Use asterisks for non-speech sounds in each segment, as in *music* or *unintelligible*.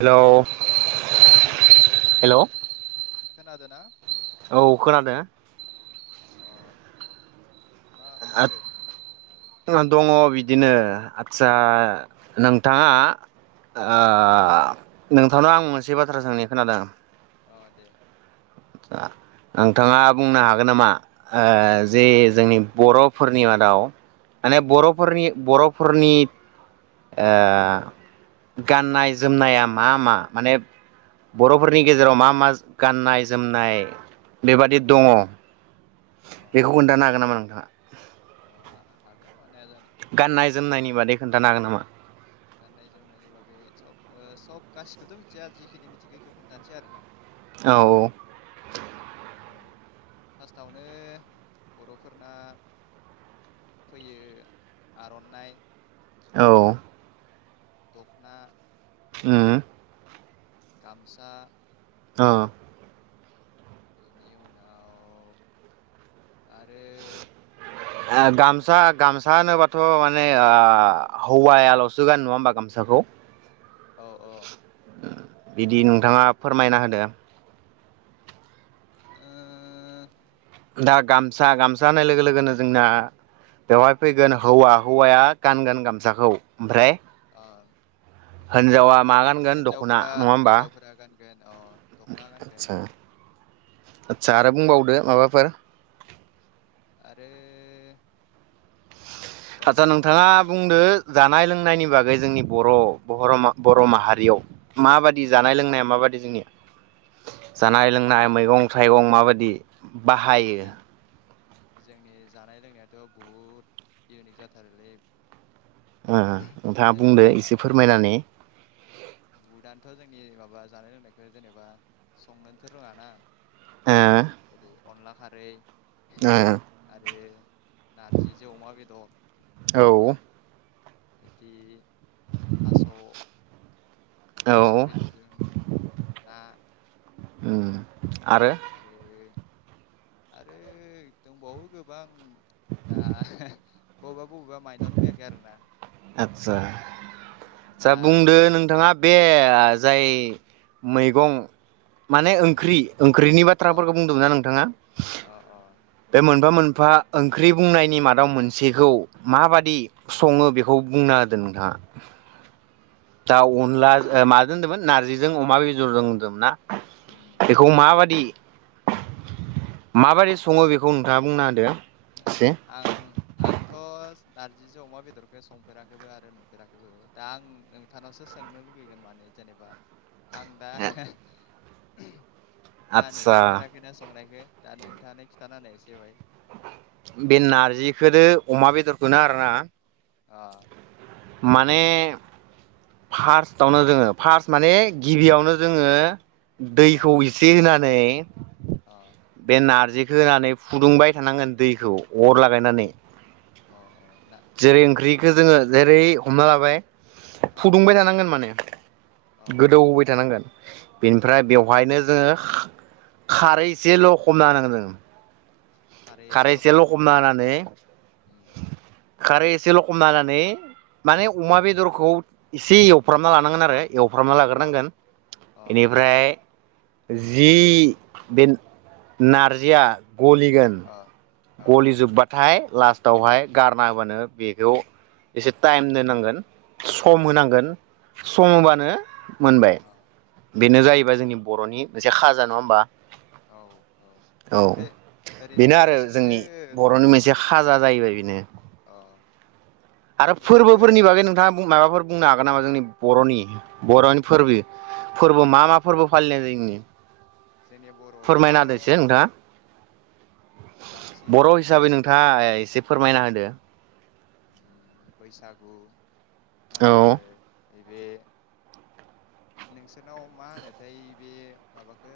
Hello hello खोनादोना औ खोनादों अ मा खामदो दङ बिदिनो आतसा नोंथाङा ओ अ नोंथांनाव आं मोनसे बाथ्रा सोंनि खोनादों अ दे आं नोंथाङा बुंनो हागोन नामा आ जे जोंनि बर'फोरनि मादाव माने बर'फोरनि बर'फोरनि ओ गाननाय जोमनाया मा मा माने बर'फोरनि गेजेराव मा मा गाननाय जोमनाय बेबादि दङ अ बेखौ खोन्थानो हागोन नामा नोंथाङा अ हागोन मानो हाया जानो गाननाय जोमनायनि बादै खोन्थानो हागोन नामा? गाननाय जोमनायनि बागै सब ओ सब गासिखौबोथ' मिथिया जिखिनि मिथिगौ बेखौ खोनन्थानोसै आरोना औ फार्स्टआवनो बर'फोरना फैयो आर'नाइ औ द'खना ओम गामसा ओ बेनि उनाव आरो गामसा गामसा होनोबाथ' माने आ हौवायाल'सो गानो नङा होमबा गामसाखौ औ औ बिदि नोंथाङा फोरमायना होदो दा गामसा गामसा होनाय लोगो लोगोनो जोंना बेवहाय फैगोन हौवा हौवाया गानगोन गामसाखौ ओमफ्राय ओ हिनजावा मा गानगोन दख'ना हिन्जावफोरा नङा होमबा हिन्जावफोरा गानगोन अ दख'ना गानगोन आदसा आदसा आरो बुंबावदो माबाफोर आरो आदसा दंनायाथ' दं नोंथाङा र' बुंदो जानाय लों नायनि बागै जोंनि बर बर' माहारियाव माबादि जानाय लोंनाया माबादि जोंनिया जानाय लोंनाय मैगं थाइगं माबादि बाहायो जों जोंनि जानाय लोंनायाथ' बहुद इउनिक जाथारोलै ओ ओ नोंथाङा बुंदो जेनेबा एसे फोरमायनानै बुहुदानोथ' जोंनि माबा जानाय लोंनायखौ जेनेबा संनोनोथ' रोङाना जेरै ए अनला खारै ओ ओ। दो नारजिजों अमा बेदर ओ बिदि थास' औ थास' औ बेदरजों ना। *inaudible* आरो आरो दंबावो गोबां दा बबेबा बबेबा माइनावनो फैयाखै आरोना। आदसा सा दा बुंदो नोंथाङा बे जाय मैगं माने उम ओंख्रि ओंख्रिनि अ बाथ्राफोरखौ बुंदोंमोन ना नोंथाङा? अ बे मोनफा मोन फा ओंख्रि बुंनायनि मादाव मोनसेखौ मा बायदि सङो बे बेखौ बुंना होदो नोंथांङा। दा अनला ओ माजों होन्दोंमोन नारजिजों अमा बेदरजों होनदोंमोनना? उम बेखौ माबादि माबोरै सङो बेखौ नोंथाङा बुंना होदो। एसे आं आंथ' नारजिजों अमा बेदरखौ संफेराखैबो आरो नुफेराखैबो दा आं नोंथानावसो सोंनो लुगैगोन माने जेनेबा आं दा मा आदसा नुफेराखैना संनायखो। दा नोंथाङानो खिथाना होनाय इसे बाय। बे नारजिखोदो अमा बेदरखौनो आरोना अ।। माने फार्स्टआवनो जोङो फार्स्ट माने गिबियावनो जोङो अ दैखौ एसे होना नै अ बे नारजि होनानै फुदुंबाय थानांगोन दैखौ अर लागायनानै अ अ ना जेरै ओंख्रि खौ जोङो जेरै हमना लाबाय। अ फुदुंबाय थानांगोन माने। अ अ गोदौहाय थानांगोन। बेनिफ्राय बेवहायनो जोङो खारै एसेल' लखबना होनांगोन जोङो। खारै एसेल' एसे खमना होनांगोन लखमना आरो ना। होननानै उम खारै एसे लख समलानानै एसे माने अमा बेदरखौ एसे एवफ्रामना लानांगोन आरो एवफ्रामना अ लाग्रोनांगोन अ बेनिफ्राय जि बे नारजिया गलिगोन अ अ गलि जोबबाथाय लास्टआवहाय गारना होबानो बेखौ एसे टाइम दोननांगोन सम अ होनांगोन अ सम होबानो मोनबाय अ बेनो जाहै बाय जोंनि बर'नि मोनसे खाजा नङा होमबा? औ औ बे ओरैनो बेसे जोंंनि बर'नि मोनसे खाजा जाहैबाय बेनो। अ आरो बेखौ फोरबोफोरनि बागै नोंथाङा माबाफोर बुंनो हागोन नामा जोंनि बर'नि बर'नि फोरबो फोरबो मा मा फोरबो फालिनाय जायो जोंनि? जोंनि बर'आवथ' नोंथाङा बर' बांसिन हिसाबै जेरै नोंथाङा एसे फोरमायना होदो। उम बैसागु आरो औ नैबे नोंसोरनाव मा होनोथाय बे माबाखो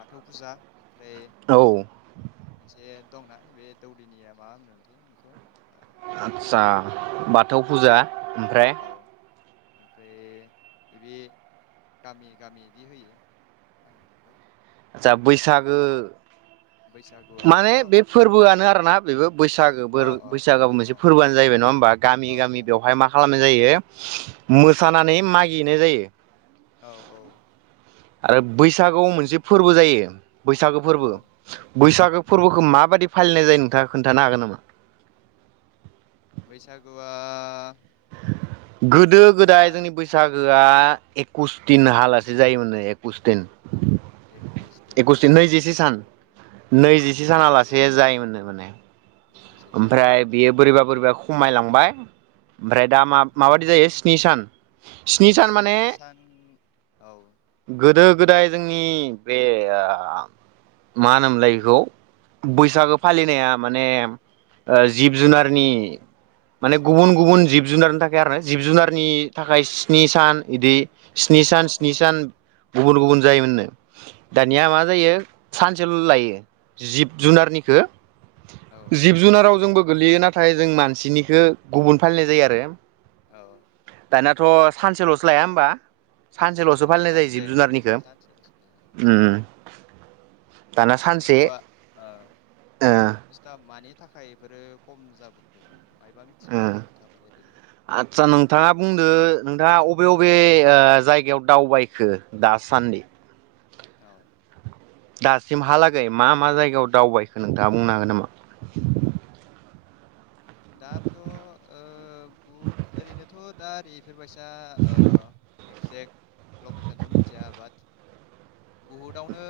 बाथौ फुजा ओमफ्राय औ मोनसे दंना बे दौदिनिया मा होनो मोनथाय बेखौ आतसा बाथौ फुजा ओमफ्राय औ ओमफ्राय बे गामि गामि बिदि होयो जा बैसागो बैसागुआथ' माने बे फोरबोआनो आरोना बेबो बैसागो अ अ बैसागोआबो अ मोनसे फोरबोआनो जाहैबाय नङा होमबा गामि अ गामि औ बेवहाय मा खालामनाय जायो। मोसानानै मागिनाय जायो। औ औ। आरो बैसागुआव मोनसे फोरबो जायो। बैसागो औ फोरबो बैसागो फोरबोखौ माबादि फालिनाय जायो नोंथाङा खोन्थानो हागोन नामा? बैसागुआ गोदो दा गोदाय जोंनि बैसा गोआ एकुस दिन हालासे जायोमोन न एकुस दिन। एकइस एकुस दिन ना नैजिसे सान नैजिसे सानालासे जायोमोननो माने नैजिसे सान ओमफ्राय बेयो बोरैबा बोरैबा खमायलांबाय ओमफ्राय दा मा उम माबायदि जायो स्नि सान। सान स्नि माने सान औ गोदो गोदाय जोंनि बे ओ मा होनोमलाय बेखौ बैसागो फालिनाया माने ओ जिब जुनारनि माने औ गुबुन गुबुन जिब जुनारनि थाखाय आरो जिब जुनारनि थाखाय स्नि सान इदि स्नि अ सान अ स्नि सान गुबुन गुबुन जायोमोन नो औ दानिया मा जायो सानसेल' लायो जिब सानसे जुनारनिखौ औ जिब जुनाराव जोंबो गोलैयो नाथाय जों मानसिनिखौ गुबुन फालिनाय जायो आरो औ दानाथ' सानसेल'सो लाया होमबा? सानसेल'सो फालिनाय लानाय जिब जायो ओं जुनारनिखो सानसेल'सो लायो उम दाना सानसे बुस्थुआ ओ ओ बुस्थुआ मानि थाखाय इफोरो खम जाबोखो मायबा मिथिगोन ओ नामा नों थाखाय ओरैनो आदसा नोंथाङा बुंदो नोंथाङा अबे अबे ओ जायगायाव दावबायखो दासान्दि? औ दासिम हालागै मा मा जायगायाव दावबायखो नोंथाङा बुंनो हागोन नामा? दाथ' ओ बु ओरैनोथ' दा ओरि बेफोर बायसा *unintelligible* एक्जेक्ट लकेसनथ' मिथिया बाट बुहुदआवनो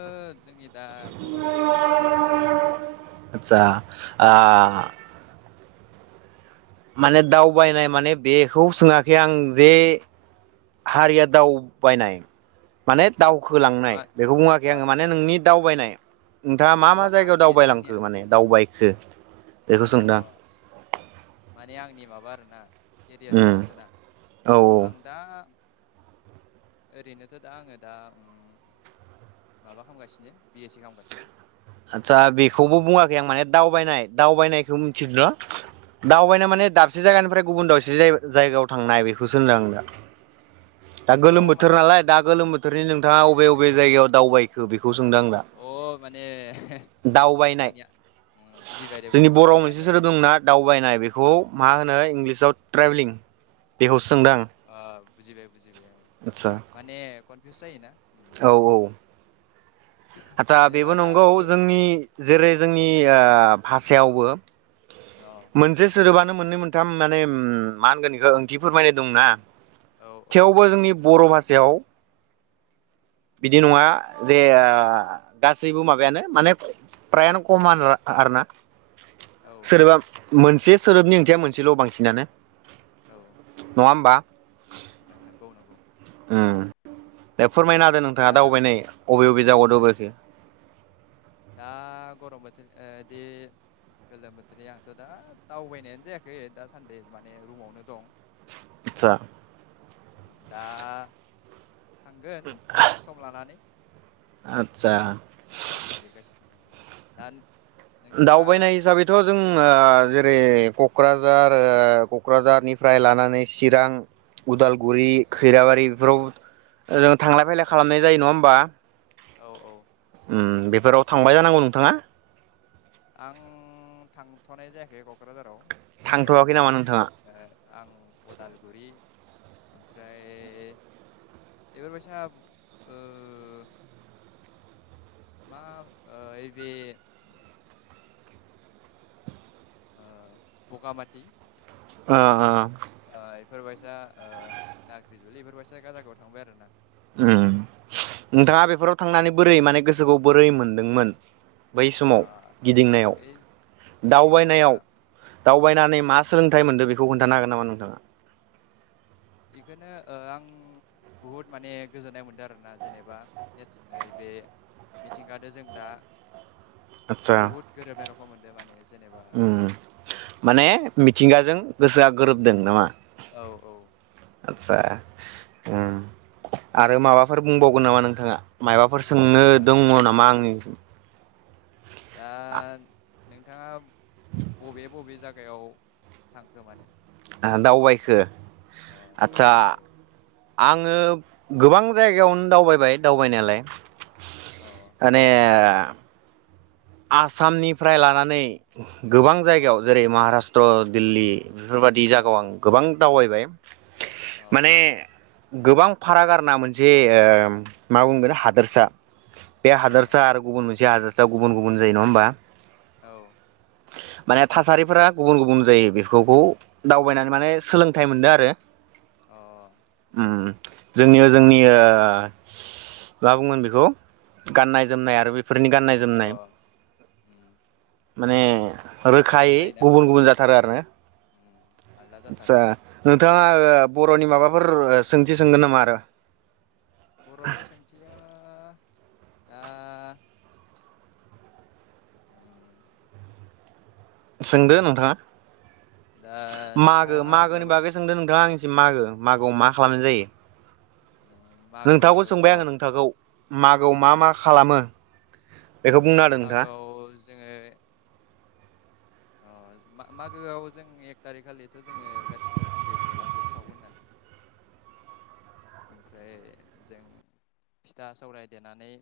जोंनि दा बर' हारियाबो दावगासिनो आरोना आदसा आ माने दावबायनाय माने बेखौ सोङाखै आं जे हारिया दावबायनाय माने दावखोलांनाय नुवा बेखौ बुङाखै अ आङो माने नोंनि दावबायनाय नोंथाङा मा अ मा जायगायाव आंनि आंनि दावबायलांखो माने दावबाय *inaudible* अ माने आंनि माबा? *inaudible* केरियारखो उम होनदों ना औ अ आं दा ओरैनोथ' दा आङो दा उम माबा खालामगासिनो बिए सि खालामगासिनो। आदसा बेखौबो बुङाखै आं माने, दावबायनाय दावबायनायखौ मिथिदों र' दावबायना माने दाबसे जायगानिफ्राय गुबुन दावसे जायगायाव थांनाय। बेखौसो होनदों आं दा। दा अ गोलोम बोथोर माने नालाय दा गोलोम बोथोरनि नोंथाङा अबे अबे बे जायगायाव दावबायखो बे बेखौ सोंदों आं दा अ माने दावबायनाय आंनिया उम बुजिबाय दे जोंनि बुजिबाय बर' आंनि मोनसे आदा सोरो दंना दावबायनाय बेखौ मा इग्लिसाव ट्रेभेलिं सोंदो आं। अ बुजिबाय। बुजिबाय आङो आदसा माने कनफिउस जायो ना? औ औ। आतसा जेनेबा बेबो दा नंगौ गो जोंनि, जेरै जोंनि भाषायावबो अ मोनसे सोदोबा मोननै मोनथाम माने मा होनगोन बेखौ ओंथि फोरमायनाय दंना। औ औ थेवबो जोंनि बर' भाषा जेव बिदि नङा जे गासैबो माबायानो माने प्रायानो कमान आरो ना। औ सोरबा मोनसे सोदोबनि ओंथिया मोनसेल' बांसिनानो। नङा होमबा? नोंगौ नोंगौ। *unintelligible* फोरमायना होदो नोंथाङा, दा दाउबायनाय अबे अबे जायगायाव आं दावबायखो। दा गरम बोथोरदि गोलोम बोथोरनि आंथ' दा दावबायनायानो जायाखै दासान्दि माने रुमावनो दं। आतचा। दा। थांगोन सम लानानै। आटसा। सम नागिरगासिनो दा नोंथाङा दावबायनाय हिसाबैथ' जों ओ जो बे क'क्राझार ओ क'क्राझारनिफ्राय लानानै चिरां उदालगुरि खैराबारि बेफोराव जों थांलाय फैलाय खालामनाय जायो नङा होमबा औ औ उम बेफोराव थांबाय जानांगौ नोंथाङा। आं थांथ'नाय जायाखै क'क्राझाराव। थांथ'वाखै ओरैनो नामा आं ओ नोंथाङा आं उदालगुरि ओमफ्राय एबार बायसा ओ मा ओ एबे ओ भगामाथि। ओ बेफोरबायसा ओ नाग्रि जुलि बेफोरबायसा जायगायाव थांबाय आरो ना। उम नोंथाङा बेफोराव थांनानै बोरै माने गोसोखौ बोरै मोनदोंमोन? बै ओ समाव गिदिंनायाव ओइ गिदिंनायाव ना दावबायनायाव दावबायनानै मास सोलोंथाइ मोनदों बेखौ खोन्थानो हागोन नामा नोंथाङा? इखोनो ओ आं बुहुद माने गोजोननाय मोनदों आरोना जेनेबा जर्स ओ ने बे मिथिंगादो जों दा बुहुत गोरोबनाय रखम मोनदों माने? जेनेबा ओम माने मिथिंगाजों गोसोआ गोरोबदों नामा? औ औ आतसा उम आरो माबाफोर बुंबावगोन नामा नोंथाङा। मायबाफोर सोंनो बुंनो दङ नामा आंनि। ओ नोंथाङा बबे बबे जायगायाव थांखो माने? दावबायखो अ आत्सा दावबायखो आङो गोबां जायगायावनो दावबाय दावबायनायालाय। अ माने आसामनिफ्राय लानानै गोबां अ जायगायाव अ जेरै महाराष्ट्र दिल्लि बेफोरबायदि अ जायगायाव आं गोबां दावबायबाय अ अ माने गोबां फाराग आरोना मोनसे ओम मा बुंगोन हादोरसा बे हादोरसा आरो गुबुन मोनसे हादोर *unintelligible* गुबुन गुबुन जायो नङा होमबा? औ। माने थासारिफोरा गुबुन गुबुन जायो बेफोरखौ दावबायनानै माने सोलोंथाइ मोनदों आरो। अ। ओम जोंनियाव जोंनि ओ मा बुंगोन बेखौ गाननाय जोमनाय आरो बे बेफोरनि गाननाय जोमनाय अ उम माने बहुद आलदा रोखायै जायोना गुबुन गुबुन उम जाथारो आरो ने? उम आलदा जाथारो आतसा नोंथाङा ओ बर'नि माबाफोर सोंथि सोंगोन नामा आरो? बर'नि सोंथिया दा सोंदो दा नोंथाङा। मागो नोंथाङा मागोनि माबा बागै सोंदो नोंथां आं जे मागो मागोआव मा खालामनाय जायो‌? मागो नोंथाखौ सोंबाय आङो अ नोंथांखौ? मागोआव मा मा खालामो? बेखौ बुंनो हादों नोंथाङा। मागोआव जोङो अ मागोआव जों एक थारिखालिथ' जोङो गासिबो मिथिगौ बेलागुर सावो होननानै ओमफ्राय जों फिथा सौवराय देनानै